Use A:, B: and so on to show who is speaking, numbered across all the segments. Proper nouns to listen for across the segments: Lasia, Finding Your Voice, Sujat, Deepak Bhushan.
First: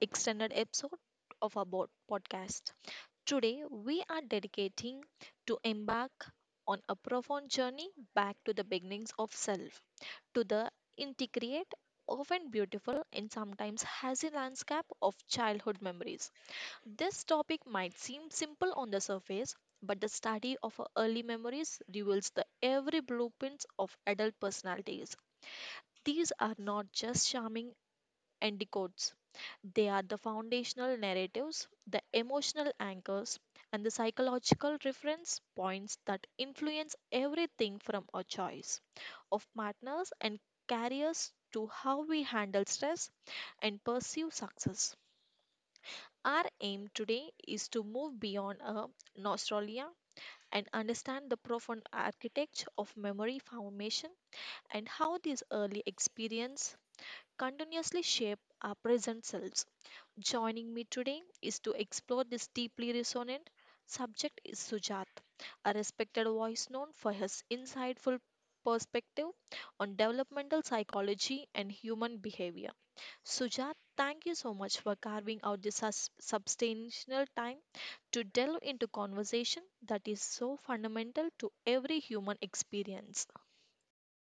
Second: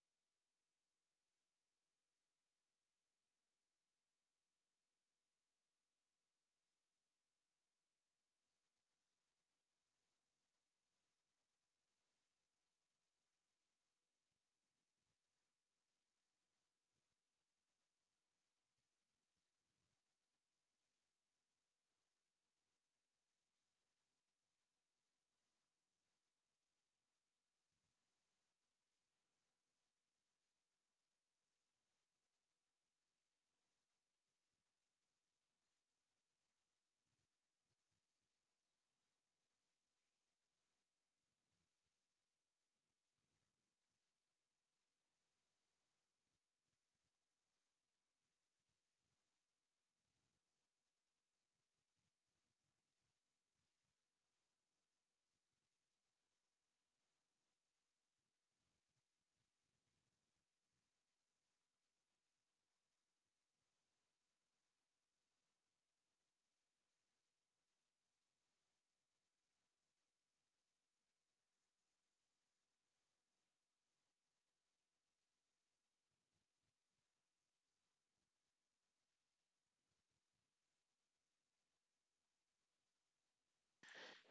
A: extended episode of our podcast. Today we are dedicating to embark on a profound journey back to the beginnings of self, to the intricate, often beautiful and sometimes hazy landscape of childhood memories. This topic might seem simple on the surface, but the study of our early memories reveals the every blueprints of adult personalities. These are not just charming anticodes they are the foundational narratives, the emotional anchors, and the psychological reference points that influence everything from our choice of partners and careers to how we handle stress and pursue success. Our aim today is to move beyond a nostalgia and understand the profound architecture of memory formation and how these early experiences continuously shape our present selves. Joining me today is to explore this deeply resonant subject is Sujat, a respected voice known for his insightful perspective on developmental psychology and human behavior. Sujat, thank you so much for carving out this substantial time to delve into conversation that is so fundamental to every human experience.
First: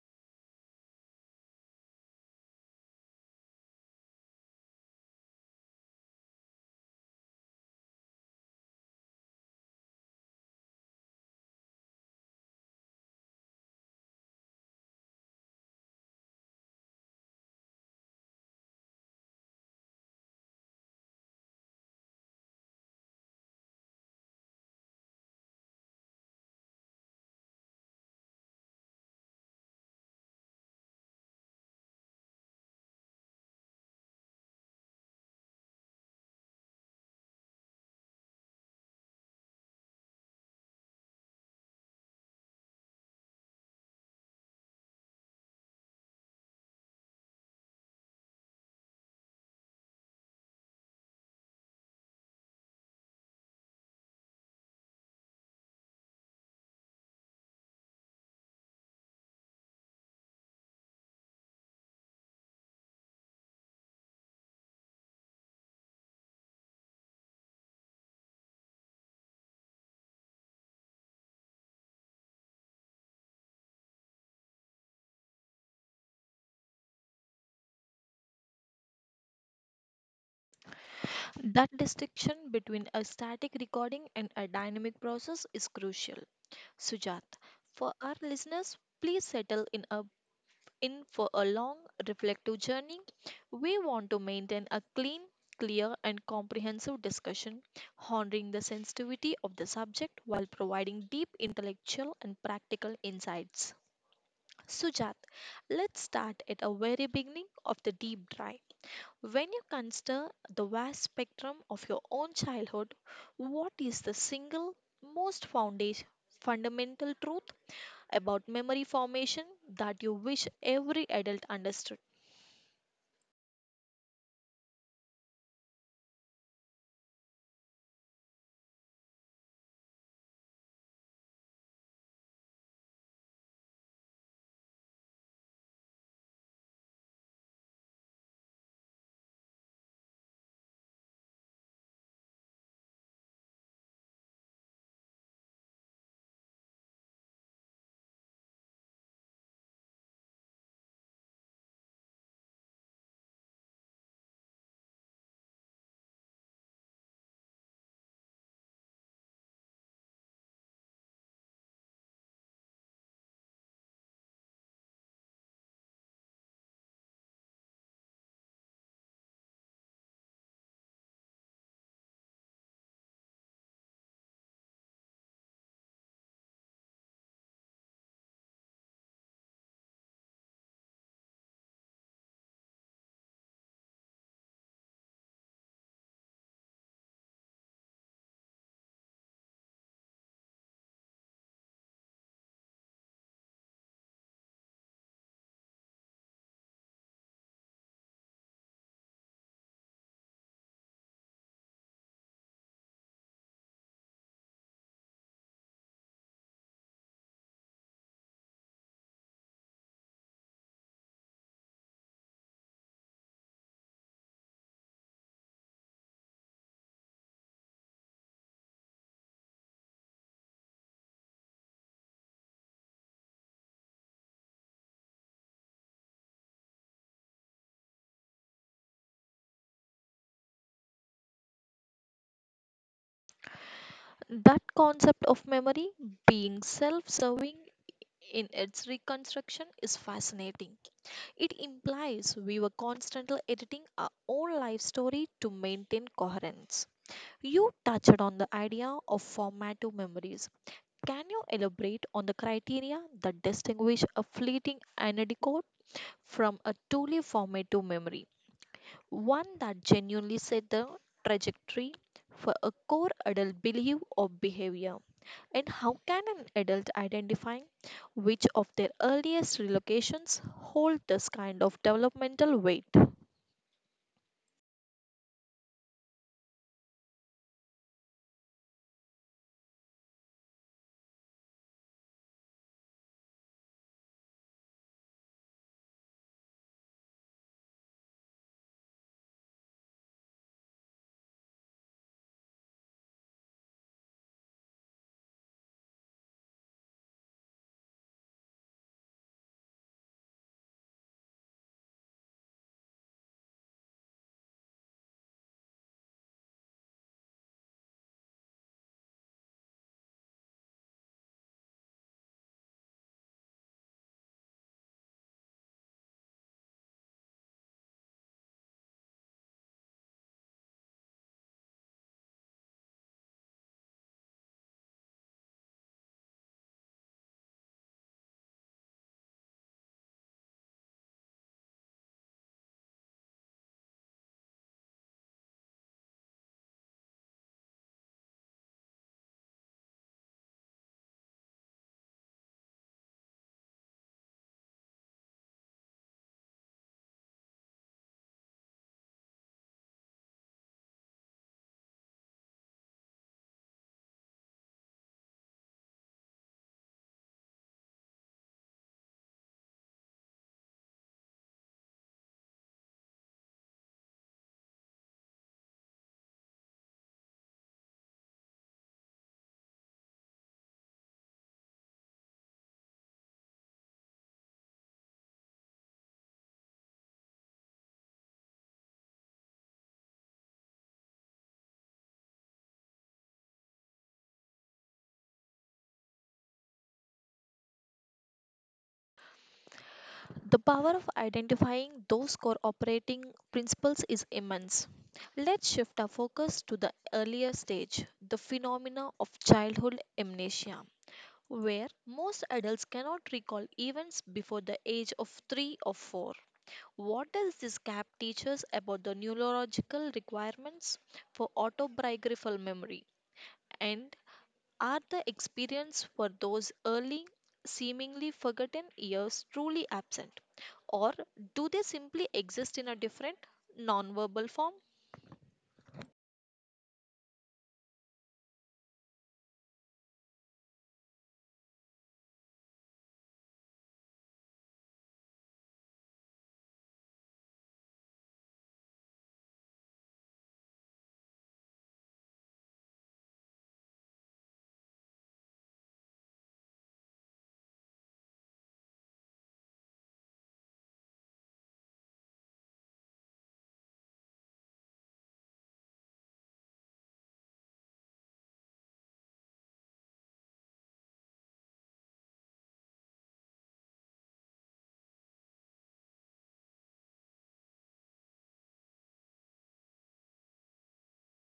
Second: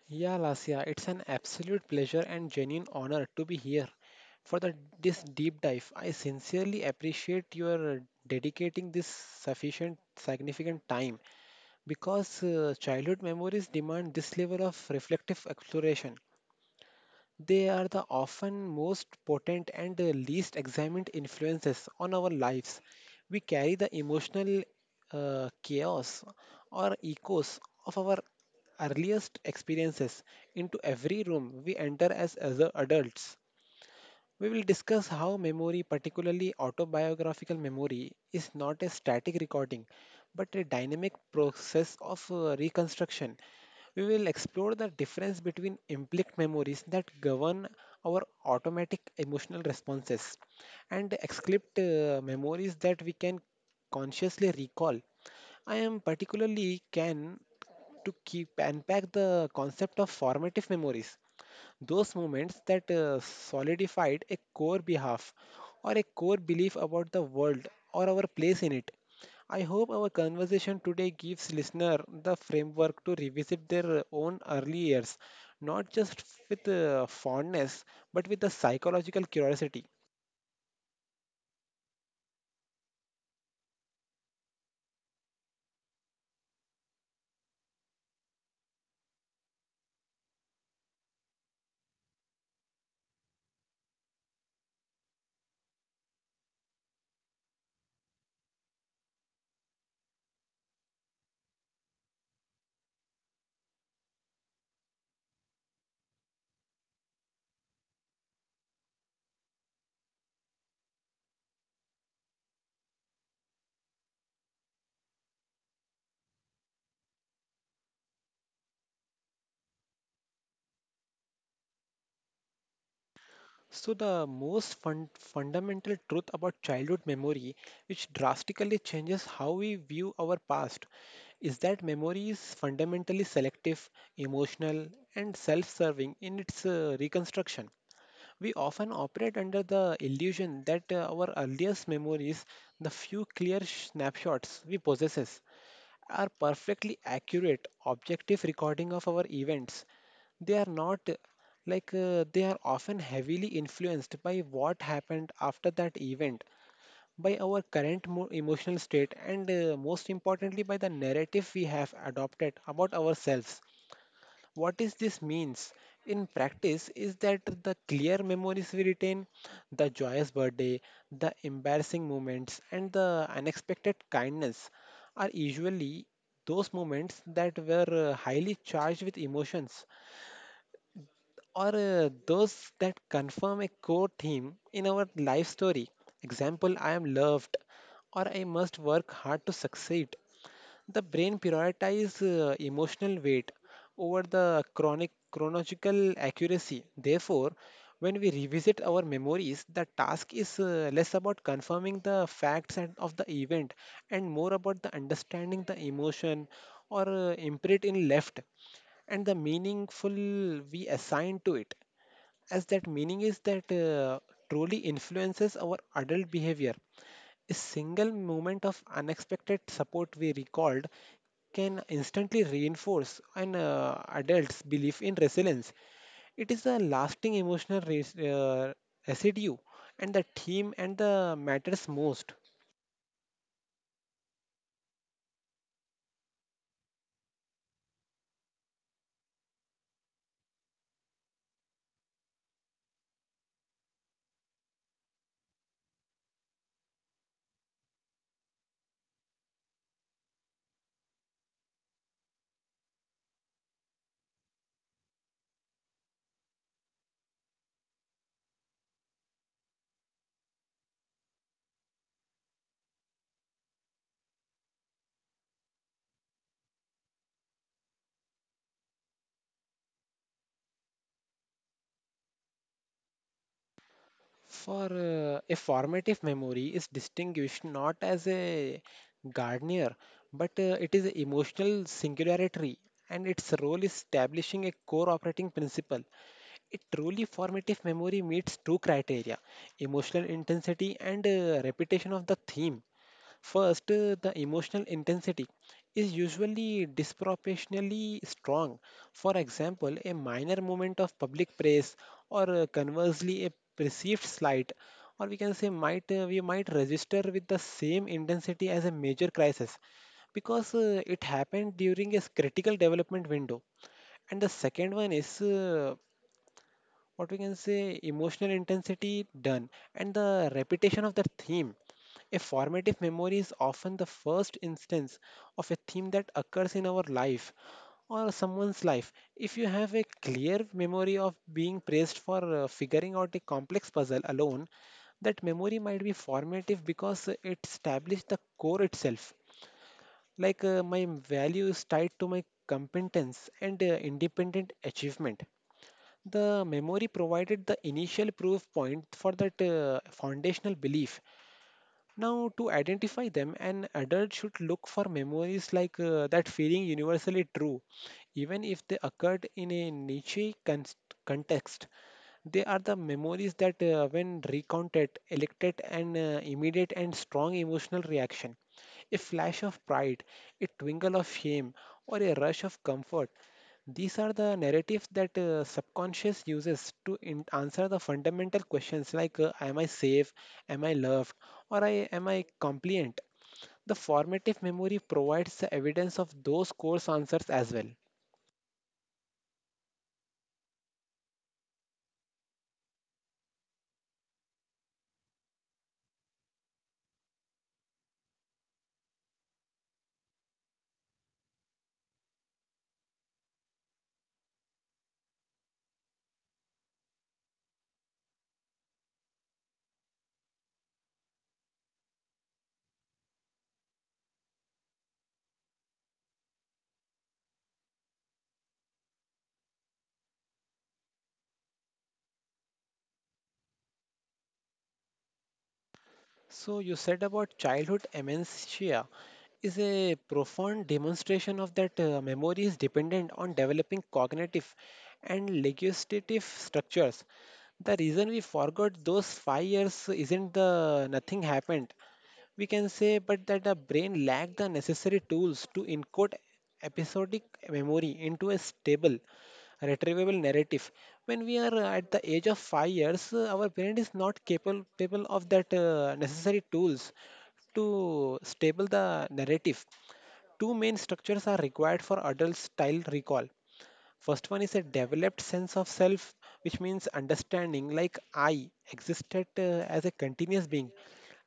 B: Yeah, Lasia, it's an absolute pleasure and genuine honor to be here for this deep dive. I sincerely appreciate your dedicating this significant time because childhood memories demand this level of reflective exploration. They are the often most potent and least examined influences on our lives. We carry the emotional chaos or echoes of our earliest experiences into every room we enter as adults. We will discuss how memory, particularly autobiographical memory, is not a static recording but a dynamic process of reconstruction. We will explore the difference between implicit memories that govern our automatic emotional responses and explicit memories that we can consciously recall. I am particularly can to keep unpack the concept of formative memories, those moments that solidified a core behalf or a core belief about the world or our place in it. I hope our conversation today gives listener the framework to revisit their own early years, not just with fondness, but with a psychological curiosity.
A: That distinction between a static recording and a dynamic process is crucial. Sujat, for our listeners, please settle in, in for a long, reflective journey. We want to maintain a clean, clear, and comprehensive discussion, honoring the sensitivity of the subject while providing deep intellectual and practical insights. Sujat, let's start at a very beginning of the deep dive. When you consider the vast spectrum of your own childhood, what is the single most fundamental truth about memory formation that you wish every adult understood?
B: So, the most fundamental truth about childhood memory, which drastically changes how we view our past, is that memory is fundamentally selective, emotional, and self serving in its reconstruction. We often operate under the illusion that our earliest memories, the few clear snapshots we possess, are perfectly accurate, objective recording of our events. They are not, like, they are often heavily influenced by what happened after that event, by our current emotional state, and most importantly, by the narrative we have adopted about ourselves. What is this means in practice is that the clear memories we retain, the joyous birthday, the embarrassing moments, and the unexpected kindness, are usually those moments that were highly charged with emotions or those that confirm a core theme in our life story. Example: I am loved, or I must work hard to succeed. The brain prioritizes emotional weight over the chronic chronological accuracy. Therefore, when we revisit our memories, the task is less about confirming the facts and of the event and more about the understanding the emotion or imprint in left and the meaningful we assign to it, as that meaning is that truly influences our adult behavior. A single moment of unexpected support we recalled can instantly reinforce an adult's belief in resilience. It is a lasting emotional residue, and the theme and the matters most.
A: That concept of memory being self serving in its reconstruction is fascinating. It implies we were constantly editing our own life story to maintain coherence. You touched on the idea of formative memories. Can you elaborate on the criteria that distinguish a fleeting anecdote from a truly formative memory, one that genuinely set the trajectory for a core adult belief or behavior? And how can an adult identify which of their earliest relocations hold this kind of developmental weight?
B: For a formative memory is distinguished not as a gardener, but it is an emotional singularity, and its role is establishing a core operating principle. A truly formative memory meets two criteria: emotional intensity and repetition of the theme. First, the emotional intensity is usually disproportionately strong. For example, a minor moment of public praise, or conversely, a perceived slight, or we can say might we might register with the same intensity as a major crisis because it happened during a critical development window. And the second one is what we can say emotional intensity done, and the repetition of the theme. A formative memory is often the first instance of a theme that occurs in our life or someone's life. If you have a clear memory of being praised for figuring out a complex puzzle alone, that memory might be formative because it established the core itself, like my value is tied to my competence and independent achievement. The memory provided the initial proof point for that foundational belief. Now, to identify them, an adult should look for memories like that feeling universally true, even if they occurred in a niche context. They are the memories that, when recounted, elected an immediate and strong emotional reaction. A flash of pride, a twinkle of shame, or a rush of comfort. These are the narratives that subconscious uses to answer the fundamental questions like, Am I safe? Am I loved? Or am I compliant? The formative memory provides the evidence of those course answers as well.
A: The power of identifying those core operating principles is immense. Let's shift our focus to the earlier stage, the phenomena of childhood amnesia, where most adults cannot recall events before the age of 3 or 4. What does this gap teach us about the neurological requirements for autobiographical memory, and are the experience for those early, seemingly forgotten years truly absent? Or do they simply exist in a different, nonverbal form?
B: So you said about childhood amnesia is a profound demonstration of that memory is dependent on developing cognitive and legislative structures. The reason we forgot those 5 years isn't the nothing happened, we can say, but that the brain lacked the necessary tools to encode episodic memory into a stable, retrievable narrative. When we are at the age of 5 years, our brain is not capable of that necessary tools to stable the narrative. Two main structures are required for adult style recall. First one is a developed sense of self, which means understanding like I existed as a continuous being.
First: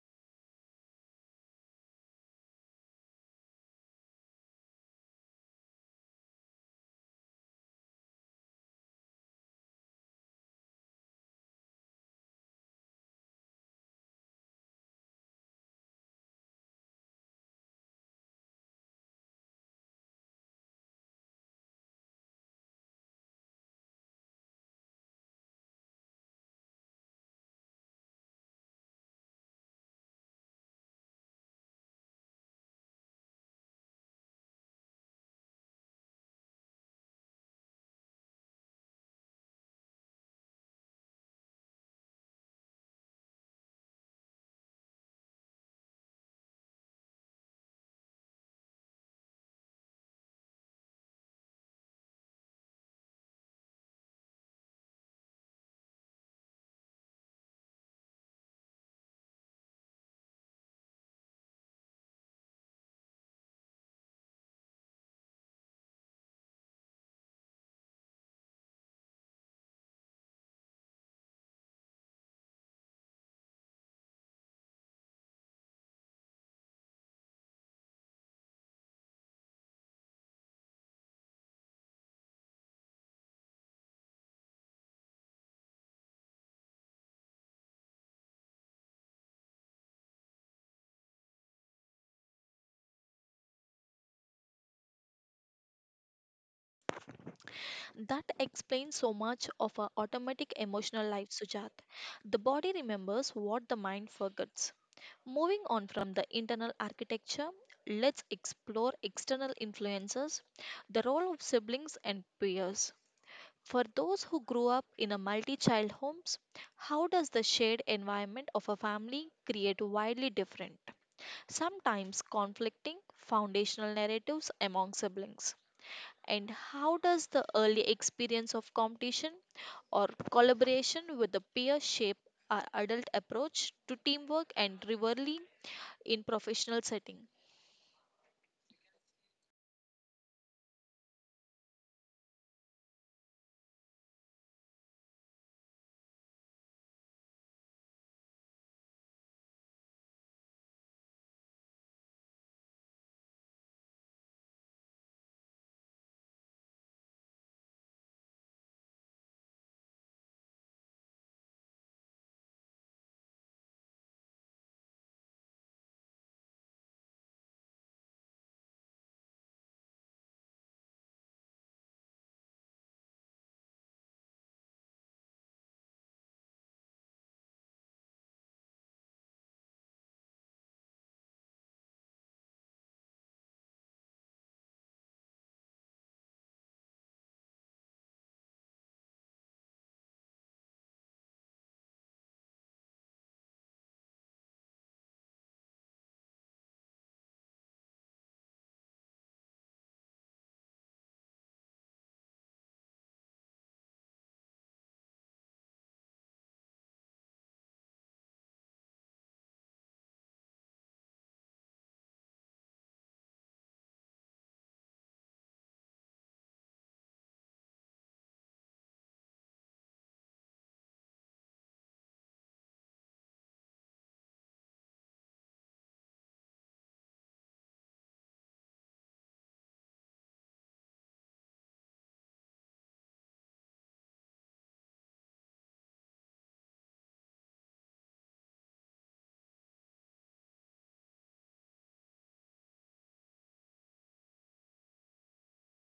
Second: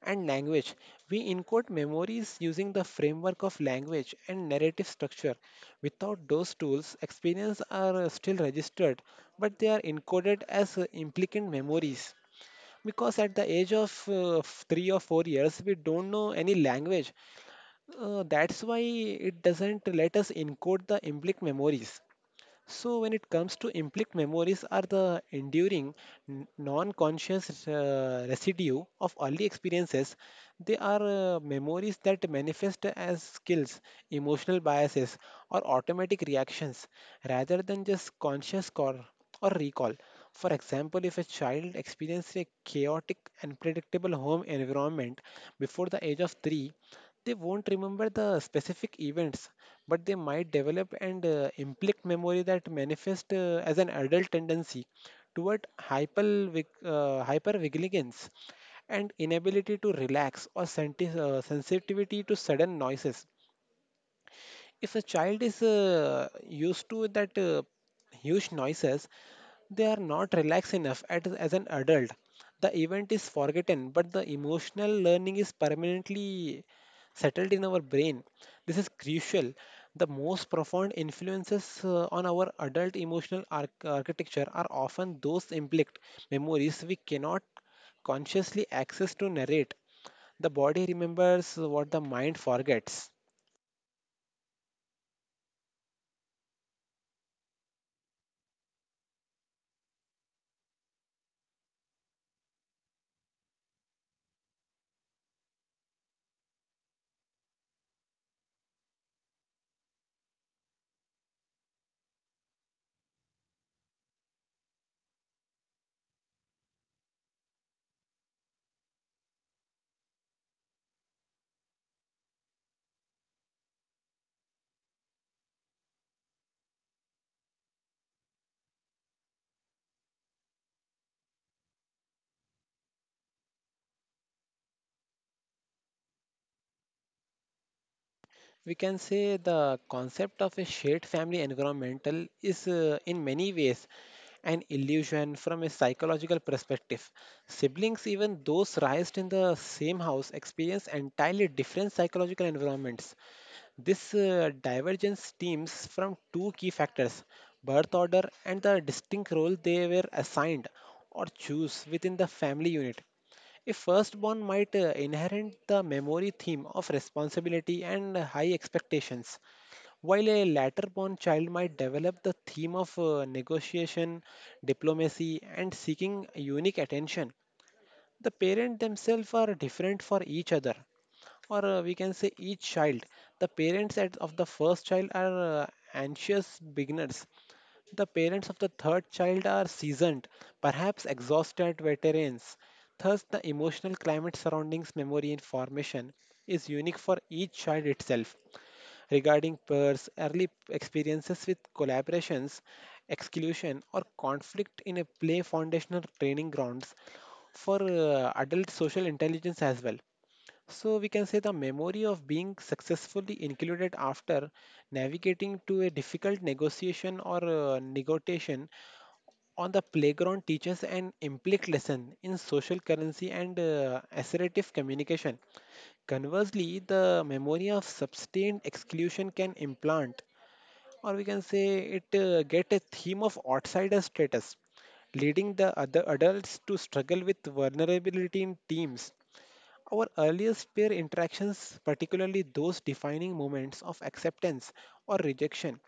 B: And language. We encode memories using the framework of language and narrative structure. Without those tools, experiences are still registered, but they are encoded as implicant memories. Because at the age of 3 or 4 years, we don't know any language. That's why it doesn't let us encode the implicit memories. So, when it comes to implicit memories, are the enduring non-conscious residue of early experiences. They are memories that manifest as skills, emotional biases, or automatic reactions, rather than just conscious or recall. For example, if a child experiences a chaotic and predictable home environment before the age of 3, they won't remember the specific events, but they might develop and implicate memory that manifest as an adult tendency toward hypervigilance and inability to relax or sensitivity to sudden noises. If a child is used to that huge noises, they are not relaxed enough as an adult. The event is forgotten, but the emotional learning is permanently settled in our brain. This is crucial. The most profound influences on our adult emotional architecture are often those implicit memories we cannot consciously access to narrate. The body remembers what the mind forgets.
A: That explains so much of our automatic emotional life, Sujat. The body remembers what the mind forgets. Moving on from the internal architecture, let's explore external influences, the role of siblings and peers. For those who grew up in a multi-child homes, how does the shared environment of a family create widely different, sometimes conflicting foundational narratives among siblings? And how does the early experience of competition or collaboration with the peer shape our adult approach to teamwork and rivalry in professional setting?
B: We can say the concept of a shared family environmental is, in many ways, an illusion from a psychological perspective. Siblings, even those raised in the same house, experience entirely different psychological environments. This divergence stems from two key factors: birth order and the distinct role they were assigned or choose within the family unit. A firstborn might inherit the memory theme of responsibility and high expectations, while a laterborn child might develop the theme of negotiation, diplomacy, and seeking unique attention. The parents themselves are different for each other, or we can say each child. The parents of the first child are anxious beginners, the parents of the third child are seasoned, perhaps exhausted veterans. Thus, the emotional climate surrounding memory and formation is unique for each child itself. Regarding peers, early experiences with collaborations, exclusion, or conflict in a play foundational training grounds for adult social intelligence as well. So, we can say the memory of being successfully included after navigating to a difficult negotiation, or negotiation on the playground, teaches an implicit lesson in social currency and assertive communication. Conversely, the memory of sustained exclusion can implant, or we can say it get a theme of outsider status, leading the other adults to struggle with vulnerability in teams. Our earliest peer interactions, particularly those defining moments of acceptance or rejection,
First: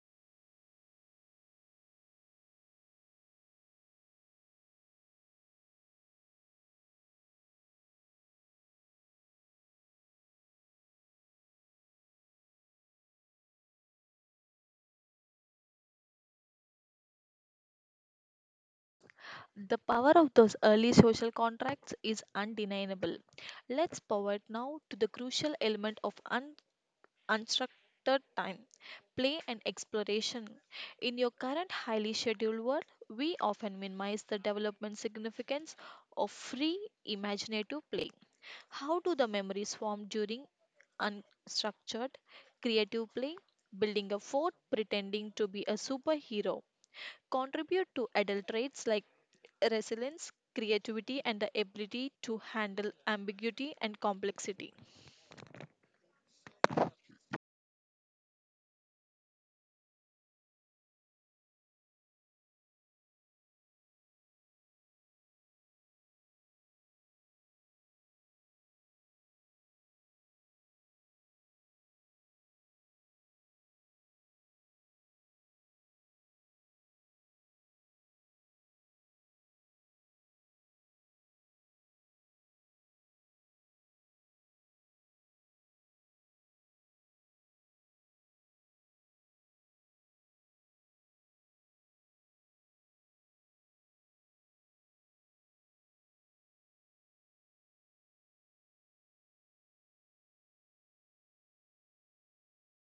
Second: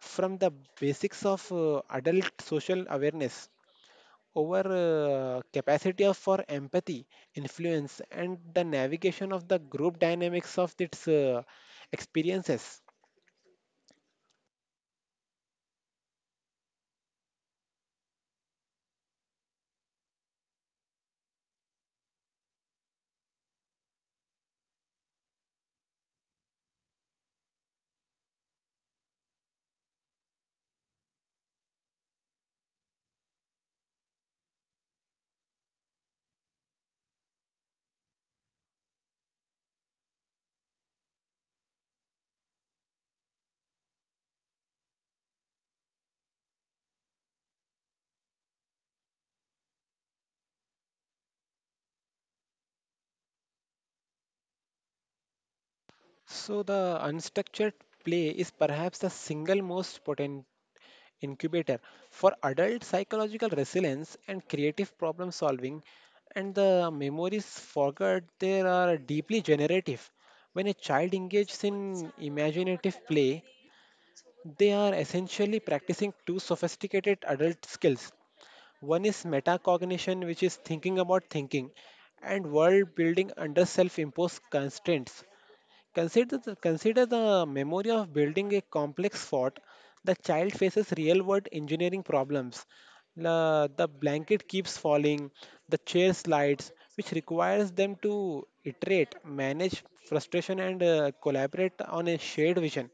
B: from the basics of adult social awareness, over capacity of for empathy, influence, and the navigation of the group dynamics of its experiences.
A: The power of those early social contracts is undeniable. Let's pivot now to the crucial element of un. Unstructured time, play, and exploration. In your current highly scheduled world, we often minimize the development significance of free imaginative play. How do the memories form during unstructured creative play? Building a fort, pretending to be a superhero, contribute to adult traits like resilience, creativity, and the ability to handle ambiguity and complexity.
B: So the unstructured play is perhaps the single most potent incubator for adult psychological resilience and creative problem solving, and the memories forgot there are deeply generative. When a child engages in imaginative play, they are essentially practicing two sophisticated adult skills. One is metacognition, which is thinking about thinking, and world building under self imposed constraints. Consider the memory of building a complex fort. The child faces real world engineering problems. The blanket keeps falling, the chair slides, which requires them to iterate, manage frustration, and collaborate on a shared vision.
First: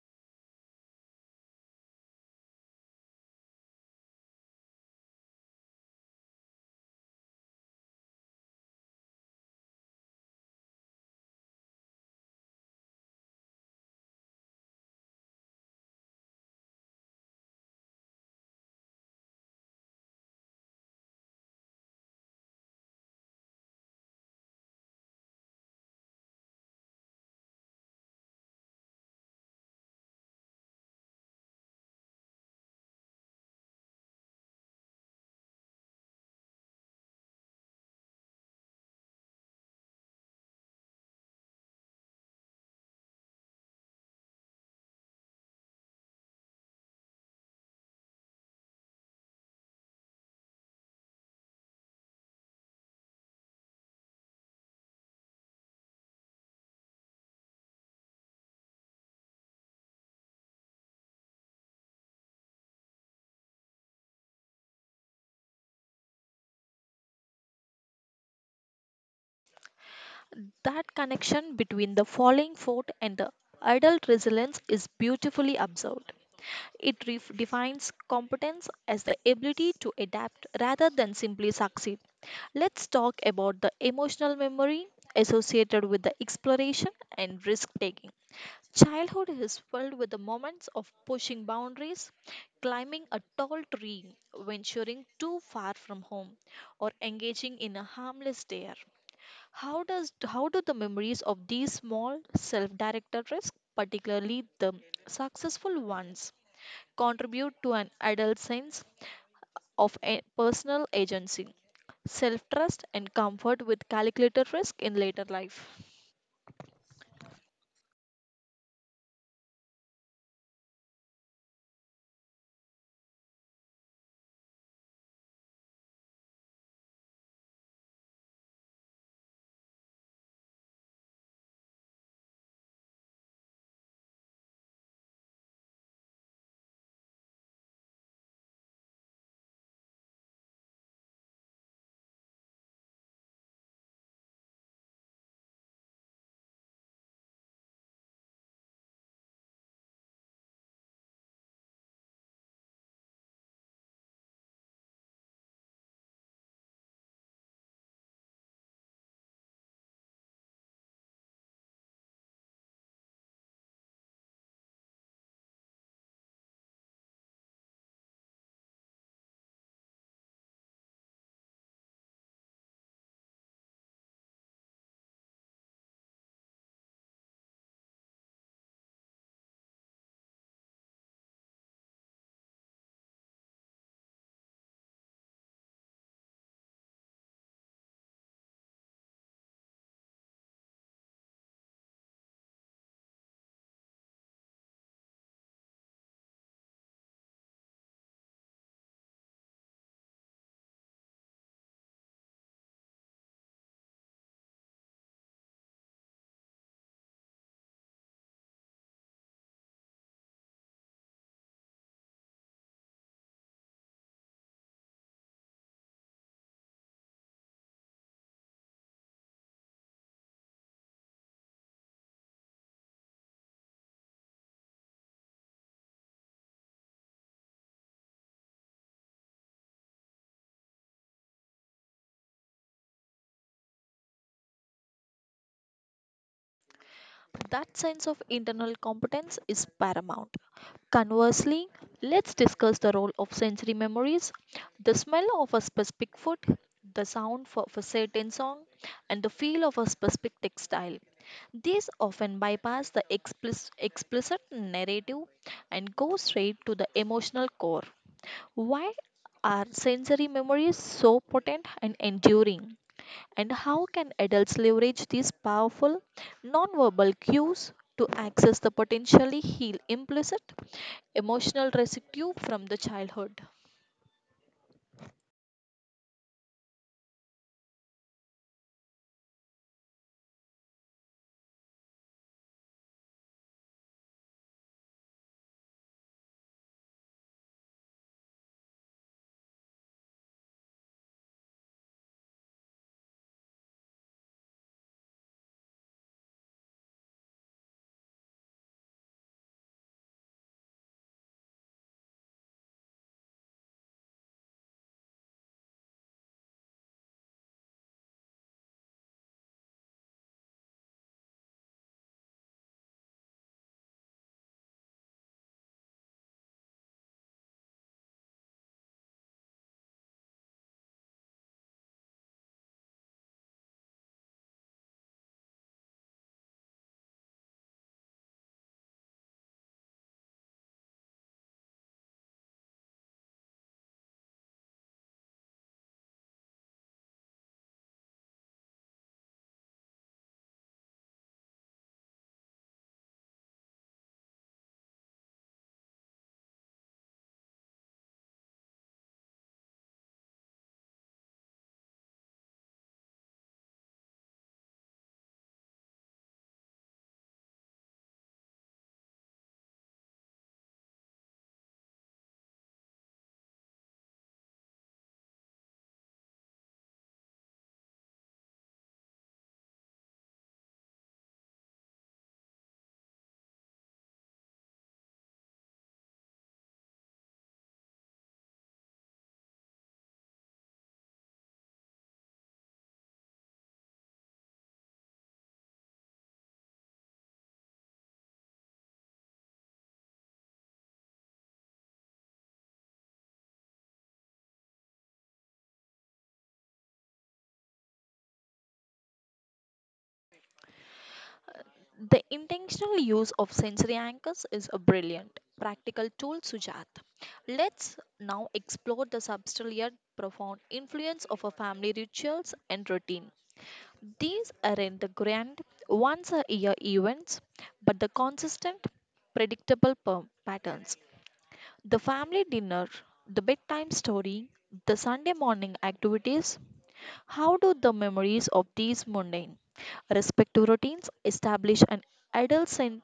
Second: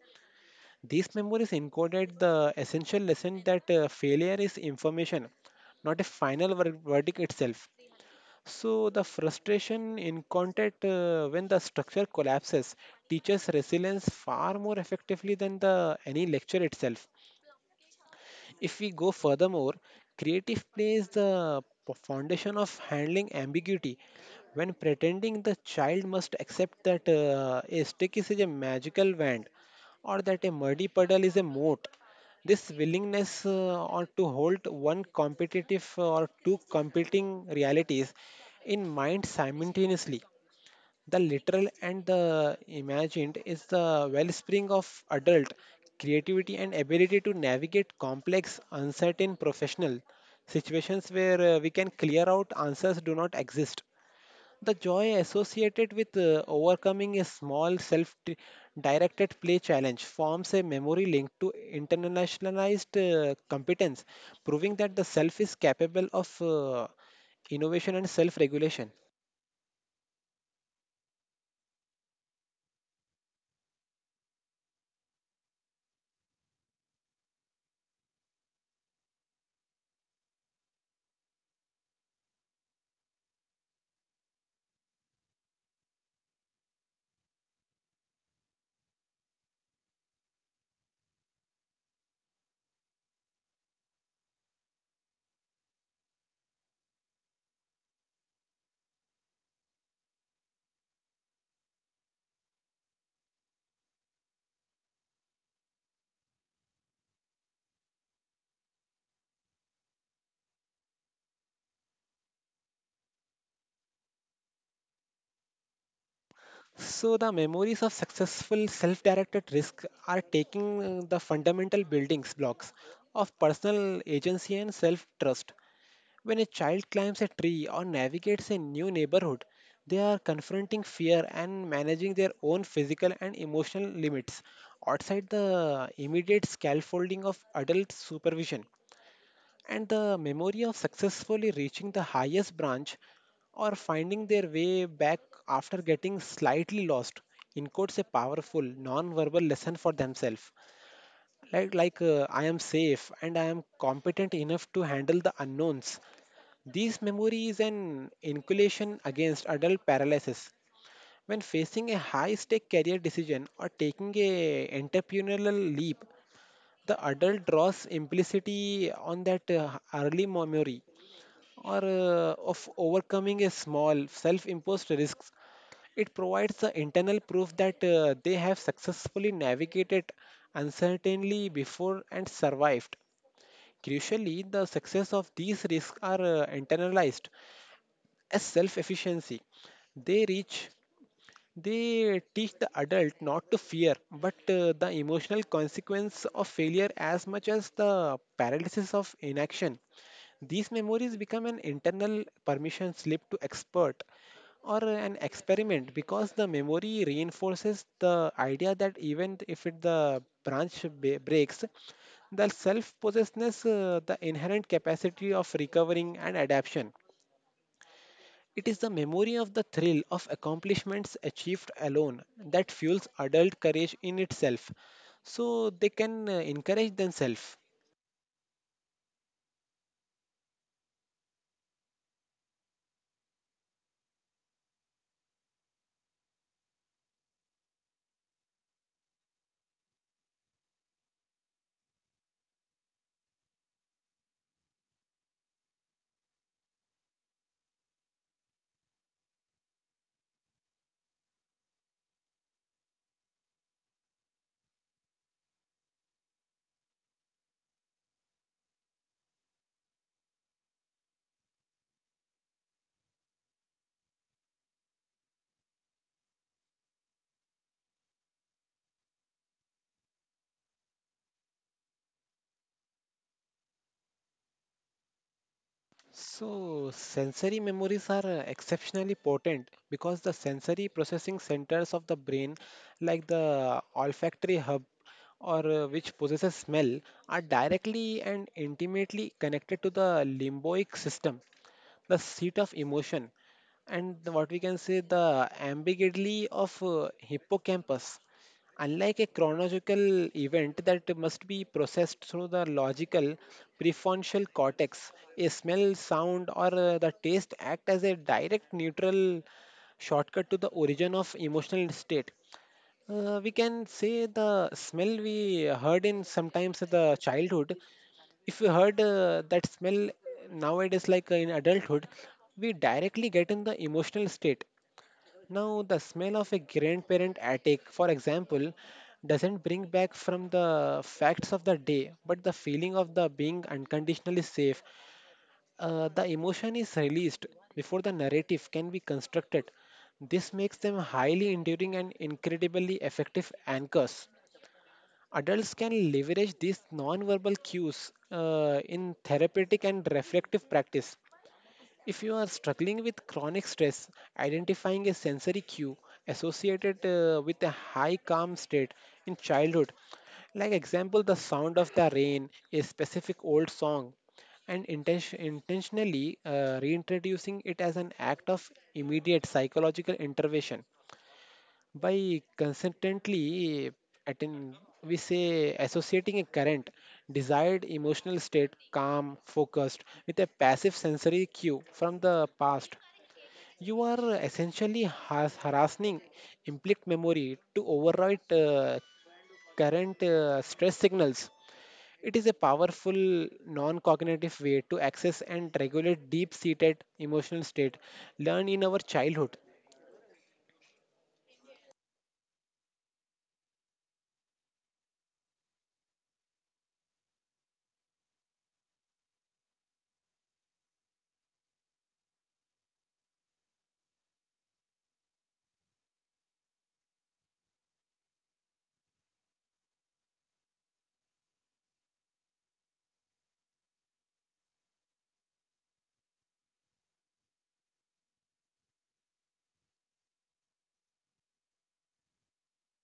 B: These memories encoded the essential lesson that failure is information, not a final verdict itself. So, the frustration in contact when the structure collapses teaches resilience far more effectively than the any lecture itself. If we go furthermore, creative play is the foundation of handling ambiguity. When pretending, the child must accept that a stick is a magical wand or that a muddy puddle is a moat. This willingness, or to hold one competitive or two competing realities in mind simultaneously, the literal and the imagined, is the wellspring of adult creativity and ability to navigate complex, uncertain professional situations where we can clear out answers do not exist. The joy associated with overcoming a small self directed play challenge forms a memory link to internationalized competence, proving that the self is capable of innovation and self regulation.
A: That connection between the falling fort and the adult resilience is beautifully observed. It defines competence as the ability to adapt rather than simply succeed. Let's talk about the emotional memory associated with the exploration and risk taking. Childhood is filled with the moments of pushing boundaries, climbing a tall tree, venturing too far from home, or engaging in a harmless dare. How do the memories of these small self-directed risks, particularly the successful ones, contribute to an adult sense of a personal agency, self-trust, and comfort with calculated risk in later life?
B: So, the memories of successful self directed risk are taking the fundamental building blocks of personal agency and self trust. When a child climbs a tree or navigates a new neighborhood, they are confronting fear and managing their own physical and emotional limits outside the immediate scaffolding of adult supervision. And the memory of successfully reaching the highest branch or finding their way back after getting slightly lost encodes a powerful non-verbal lesson for themselves like I am safe and I am competent enough to handle the unknowns. This memory is an inoculation against adult paralysis when facing a high stake career decision or taking a entrepreneurial leap. The adult draws implicitly on that early memory or of overcoming a small self-imposed risks. It provides the internal proof that they have successfully navigated uncertainty before and survived. Crucially, the success of these risks are internalized as self-efficiency. They reach, they teach the adult not to fear, but the emotional consequence of failure as much as the paralysis of inaction. These memories become an internal permission slip to expert or an experiment because the memory reinforces the idea that even if it, the breaks, the self possessedness, the inherent capacity of recovering and adaptation. It is the memory of the thrill of accomplishments achieved alone that fuels adult courage in itself. So they can encourage themselves.
A: That sense of internal competence is paramount. Conversely, let's discuss the role of sensory memories. The smell of a specific food, the sound of a certain song, and the feel of a specific textile. These often bypass the explicit narrative and go straight to the emotional core. Why are sensory memories so potent and enduring? And how can adults leverage these powerful nonverbal cues to access the potentially heal implicit emotional residue from the childhood?
B: So, sensory memories are exceptionally potent because the sensory processing centers of the brain, like the olfactory hub or which possesses smell, are directly and intimately connected to the limbic system, the seat of emotion, and the- what we can say the ambiguity of hippocampus. Unlike a chronological event that must be processed through the logical prefrontal cortex, a smell, sound, or the taste act as a direct neutral shortcut to the origin of emotional state. We can say the smell we heard in sometimes the childhood, if we heard that smell nowadays like in adulthood, we directly get in the emotional state. Now, the smell of a grandparent attic, for example, doesn't bring back from the facts of the day, but the feeling of the being unconditionally safe. The emotion is released before the narrative can be constructed. This makes them highly enduring and incredibly effective anchors. Adults can leverage these non-verbal cues in therapeutic and reflective practice. If you are struggling with chronic stress, identifying a sensory cue associated with a high calm state in childhood, like example the sound of the rain, a specific old song, and intentionally reintroducing it as an act of immediate psychological intervention by consistently attain, we say associating a current desired emotional state calm focused with a passive sensory cue from the past, you are essentially has harassing implicit memory to override current stress signals. It is a powerful non-cognitive way to access and regulate deep-seated emotional state learned in our childhood.
A: The intentional use of sensory anchors is a brilliant practical tool, Sujat. Let's now explore the subtle yet profound influence of a family rituals and routine. These aren't the grand once a year events, but the consistent, predictable patterns. The family dinner, the bedtime story, the Sunday morning activities. How do the memories of these mundane, respective routines establish an adult sense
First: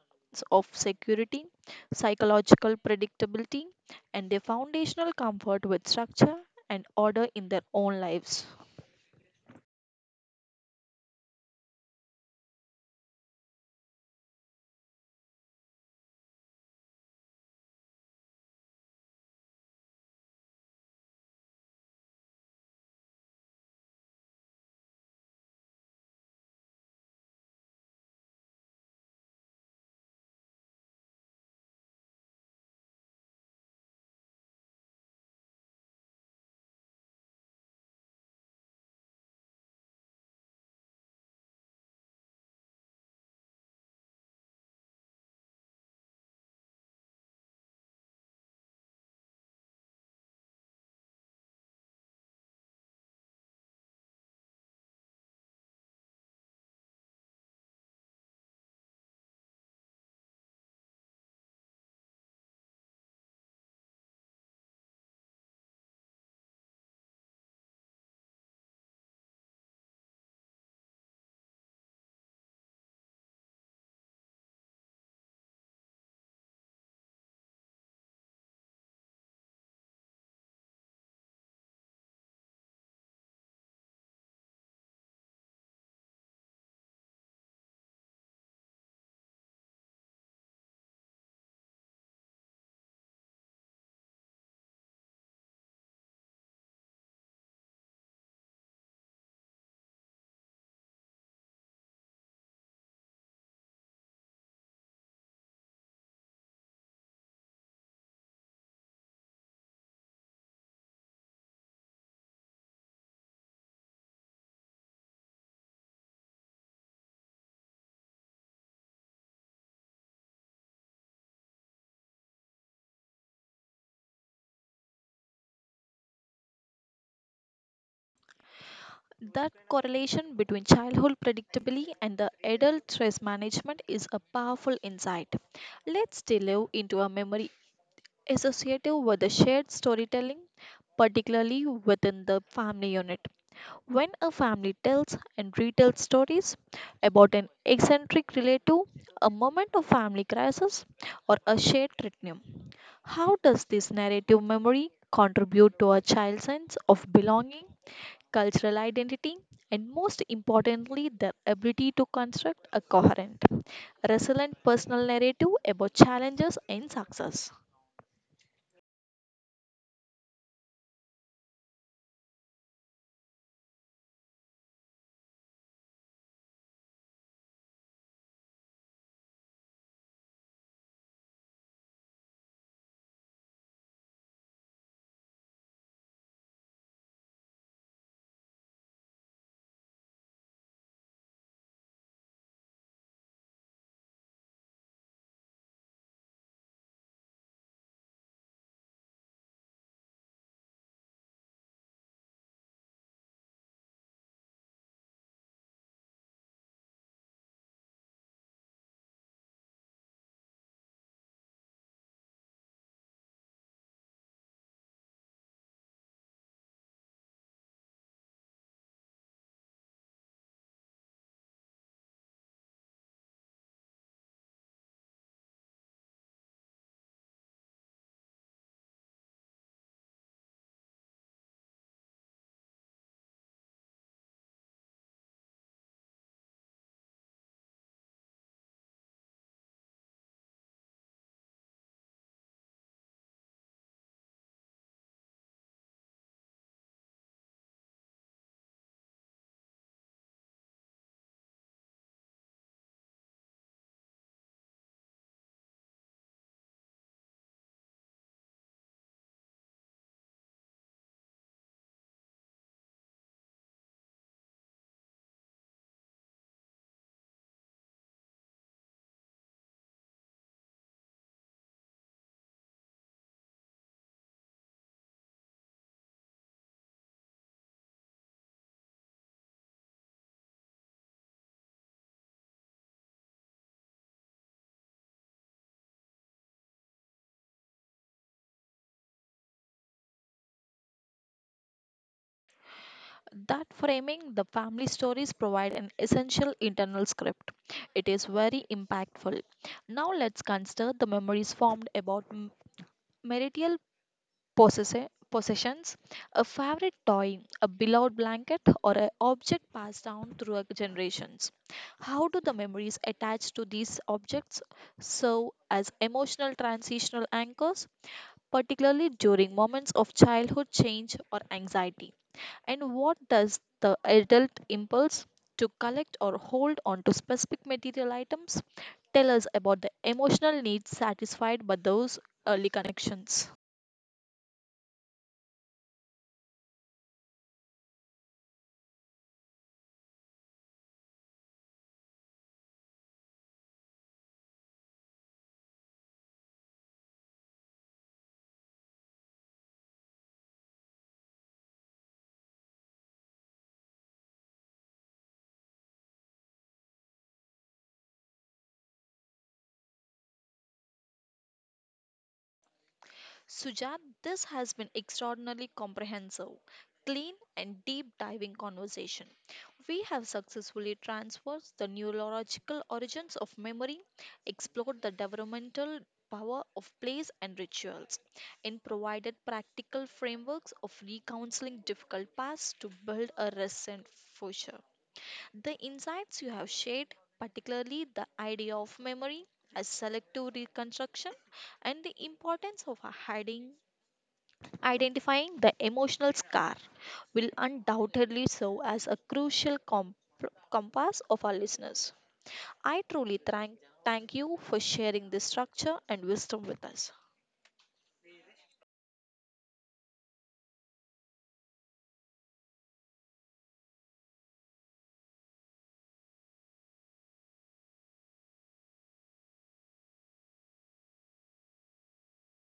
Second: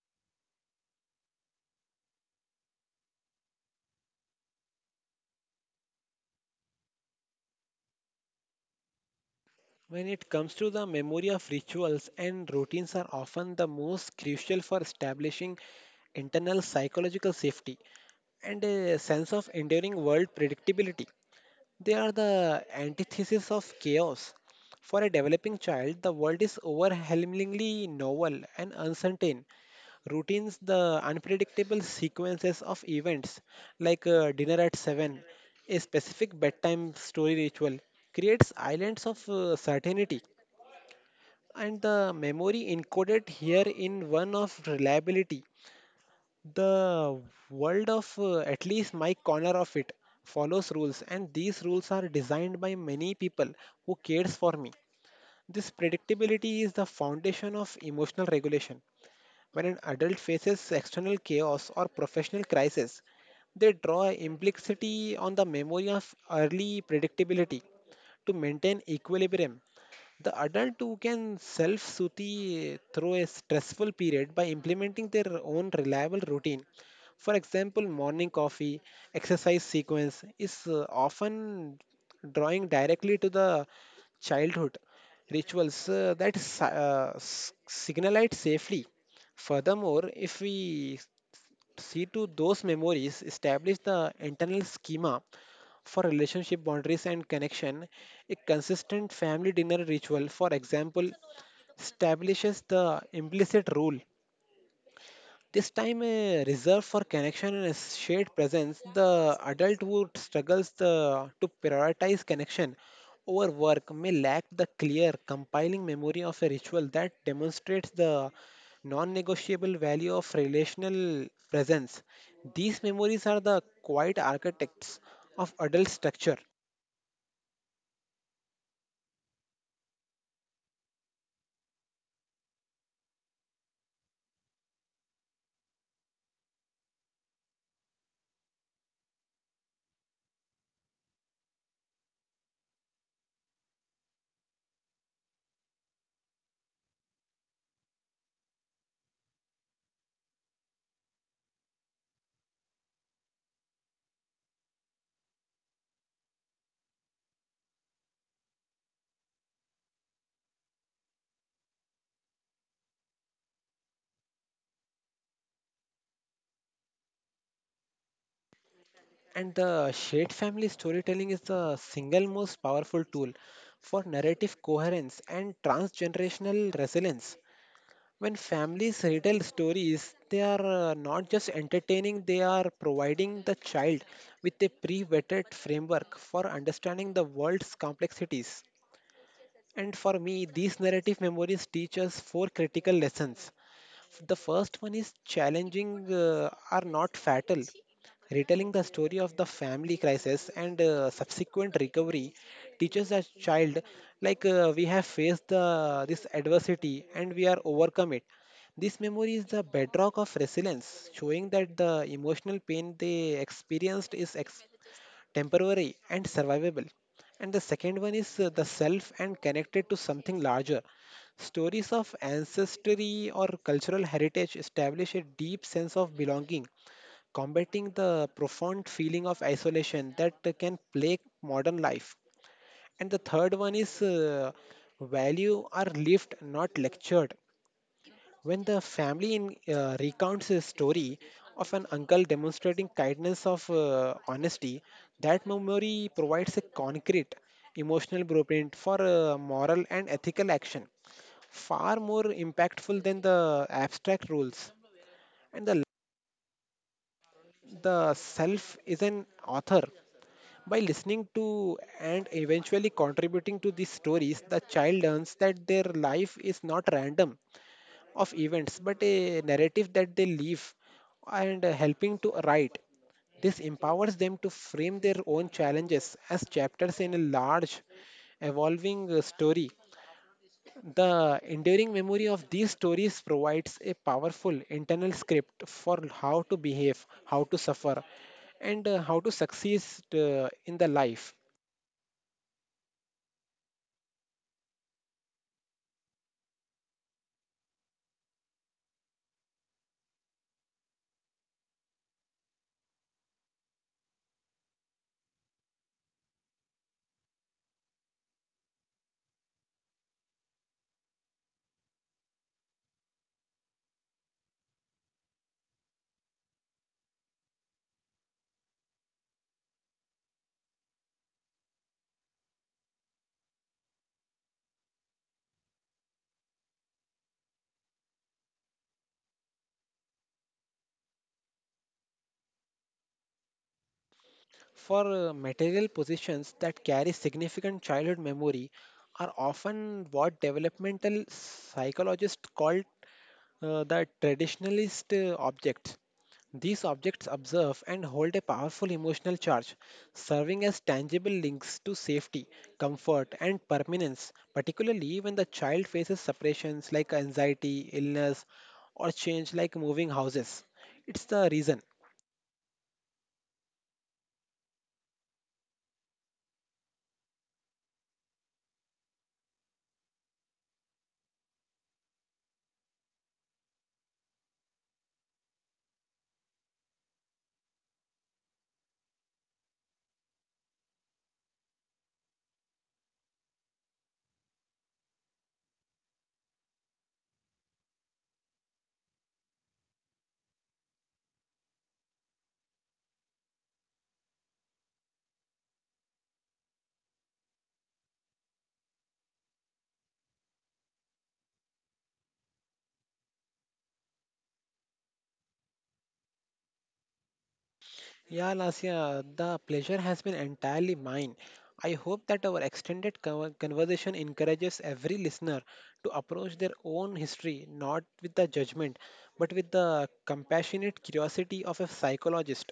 A: of security, psychological predictability, and a foundational comfort with structure and order in their own lives?
B: When it comes to the memory of rituals and routines are often the most crucial for establishing internal psychological safety and a sense of enduring world predictability. They are the antithesis of chaos. For a developing child, the world is overwhelmingly novel and uncertain. Routines, the unpredictable sequences of events, like dinner at 7, a specific bedtime story ritual, creates islands of certainty, and the memory encoded here in one of reliability. The world of at least my corner of it follows rules, and these rules are designed by many people who cares for me. This predictability is the foundation of emotional regulation. When an adult faces external chaos or professional crisis, they draw implicitly on the memory of early predictability to maintain equilibrium, the adult who can self soothe through a stressful period by implementing their own reliable routine. For example, morning coffee, exercise sequence is often drawing directly to the childhood rituals that signalite safely. Furthermore, if we see to those memories, establish the internal schema for relationship boundaries and connection, a consistent family dinner ritual, for example, establishes the implicit rule. This time a reserve for connection and a shared presence, the adult who struggles the, to prioritize connection over work may lack the clear, compiling memory of a ritual that demonstrates the non negotiable value of relational presence. These memories are the quiet architects of adult structure.
A: That correlation between childhood predictability and the adult stress management is a powerful insight. Let's delve into a memory associated with the shared storytelling, particularly within the family unit. When a family tells and retells stories about an eccentric relative, a moment of family crisis, or a shared retinue, how does this narrative memory contribute to a child's sense of belonging, cultural identity, and most importantly, their ability to construct a coherent, resilient personal narrative about challenges and success?
B: And the shared family storytelling is the single most powerful tool for narrative coherence and transgenerational resilience. When families retell stories, they are not just entertaining, they are providing the child with a pre vetted framework for understanding the world's complexities. And for me, these narrative memories teach us four critical lessons. The first one is challenging are not fatal. Retelling the story of the family crisis and subsequent recovery teaches a child like we have faced the, this adversity and we are overcome it. This memory is the bedrock of resilience, showing that the emotional pain they experienced is temporary and survivable. And the second one is the self and connected to something larger. Stories of ancestry or cultural heritage establish a deep sense of belonging, combating the profound feeling of isolation that can plague modern life. And the third one is value are lived, not lectured. When the family in, recounts a story of an uncle demonstrating kindness of honesty, that memory provides a concrete emotional blueprint for moral and ethical action, far more impactful than the abstract rules. And the self is an author. By listening to and eventually contributing to these stories, the child learns that their life is not random of events, but a narrative that they live and helping to write. This empowers them to frame their own challenges as chapters in a large, evolving story. The enduring memory of these stories provides a powerful internal script for how to behave, how to suffer, and how to succeed in the life.
A: That framing the family stories provide an essential internal script. It is very impactful. Now let's consider the memories formed about marital possessions, a favorite toy, a beloved blanket, or an object passed down through a generations. How do the memories attached to these objects serve as emotional transitional anchors, particularly during moments of childhood change or anxiety? And what does the adult impulse to collect or hold on to specific material items tell us about the emotional needs satisfied by those early connections?
B: For material possessions that carry significant childhood memory are often what developmental psychologists call the traditionalist objects. These objects observe and hold a powerful emotional charge, serving as tangible links to safety, comfort, and permanence, particularly when the child faces separations like anxiety, illness, or change like moving houses. It's the reason.
A: Sujat, this has been extraordinarily comprehensive, clean, and deep diving conversation. We have successfully traversed the neurological origins of memory, explored the developmental power of plays and rituals, and provided practical frameworks of recounseling difficult past to build a recent future. The insights you have shared, particularly the idea of memory as selective reconstruction and the importance of hiding Identifying the emotional scar will undoubtedly serve as a crucial compass of our listeners. I truly thank you for sharing this structure and wisdom with us.
B: Yeah, Nasia, the pleasure has been entirely mine. I hope that our extended conversation encourages every listener to approach their own history not with the judgment, but with the compassionate curiosity of a psychologist.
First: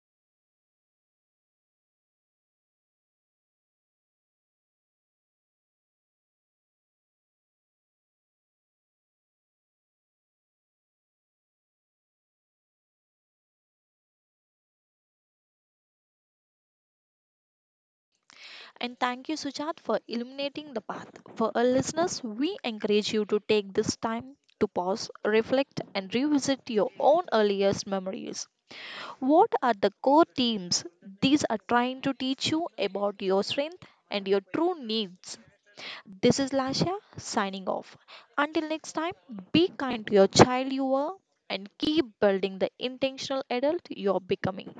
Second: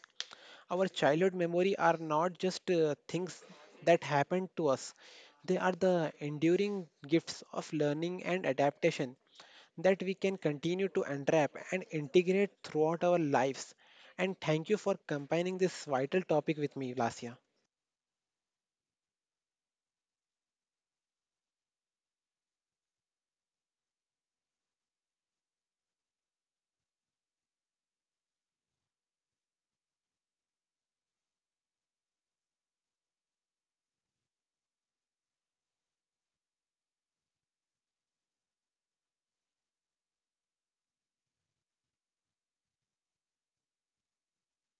B: Our childhood memory are not just things that happened to us, they are the enduring gifts of learning and adaptation that we can continue to unwrap and integrate throughout our lives. And thank you for combining this vital topic with me, Lasya.
A: And thank you, Sujat, for illuminating the path. For our listeners, we encourage you to take this time to pause, reflect, and revisit your own earliest memories. What are the core themes these are trying to teach you about your strength and your true needs? This is Lasha signing off. Until next time, be kind to your child you are and keep building the intentional adult you're becoming.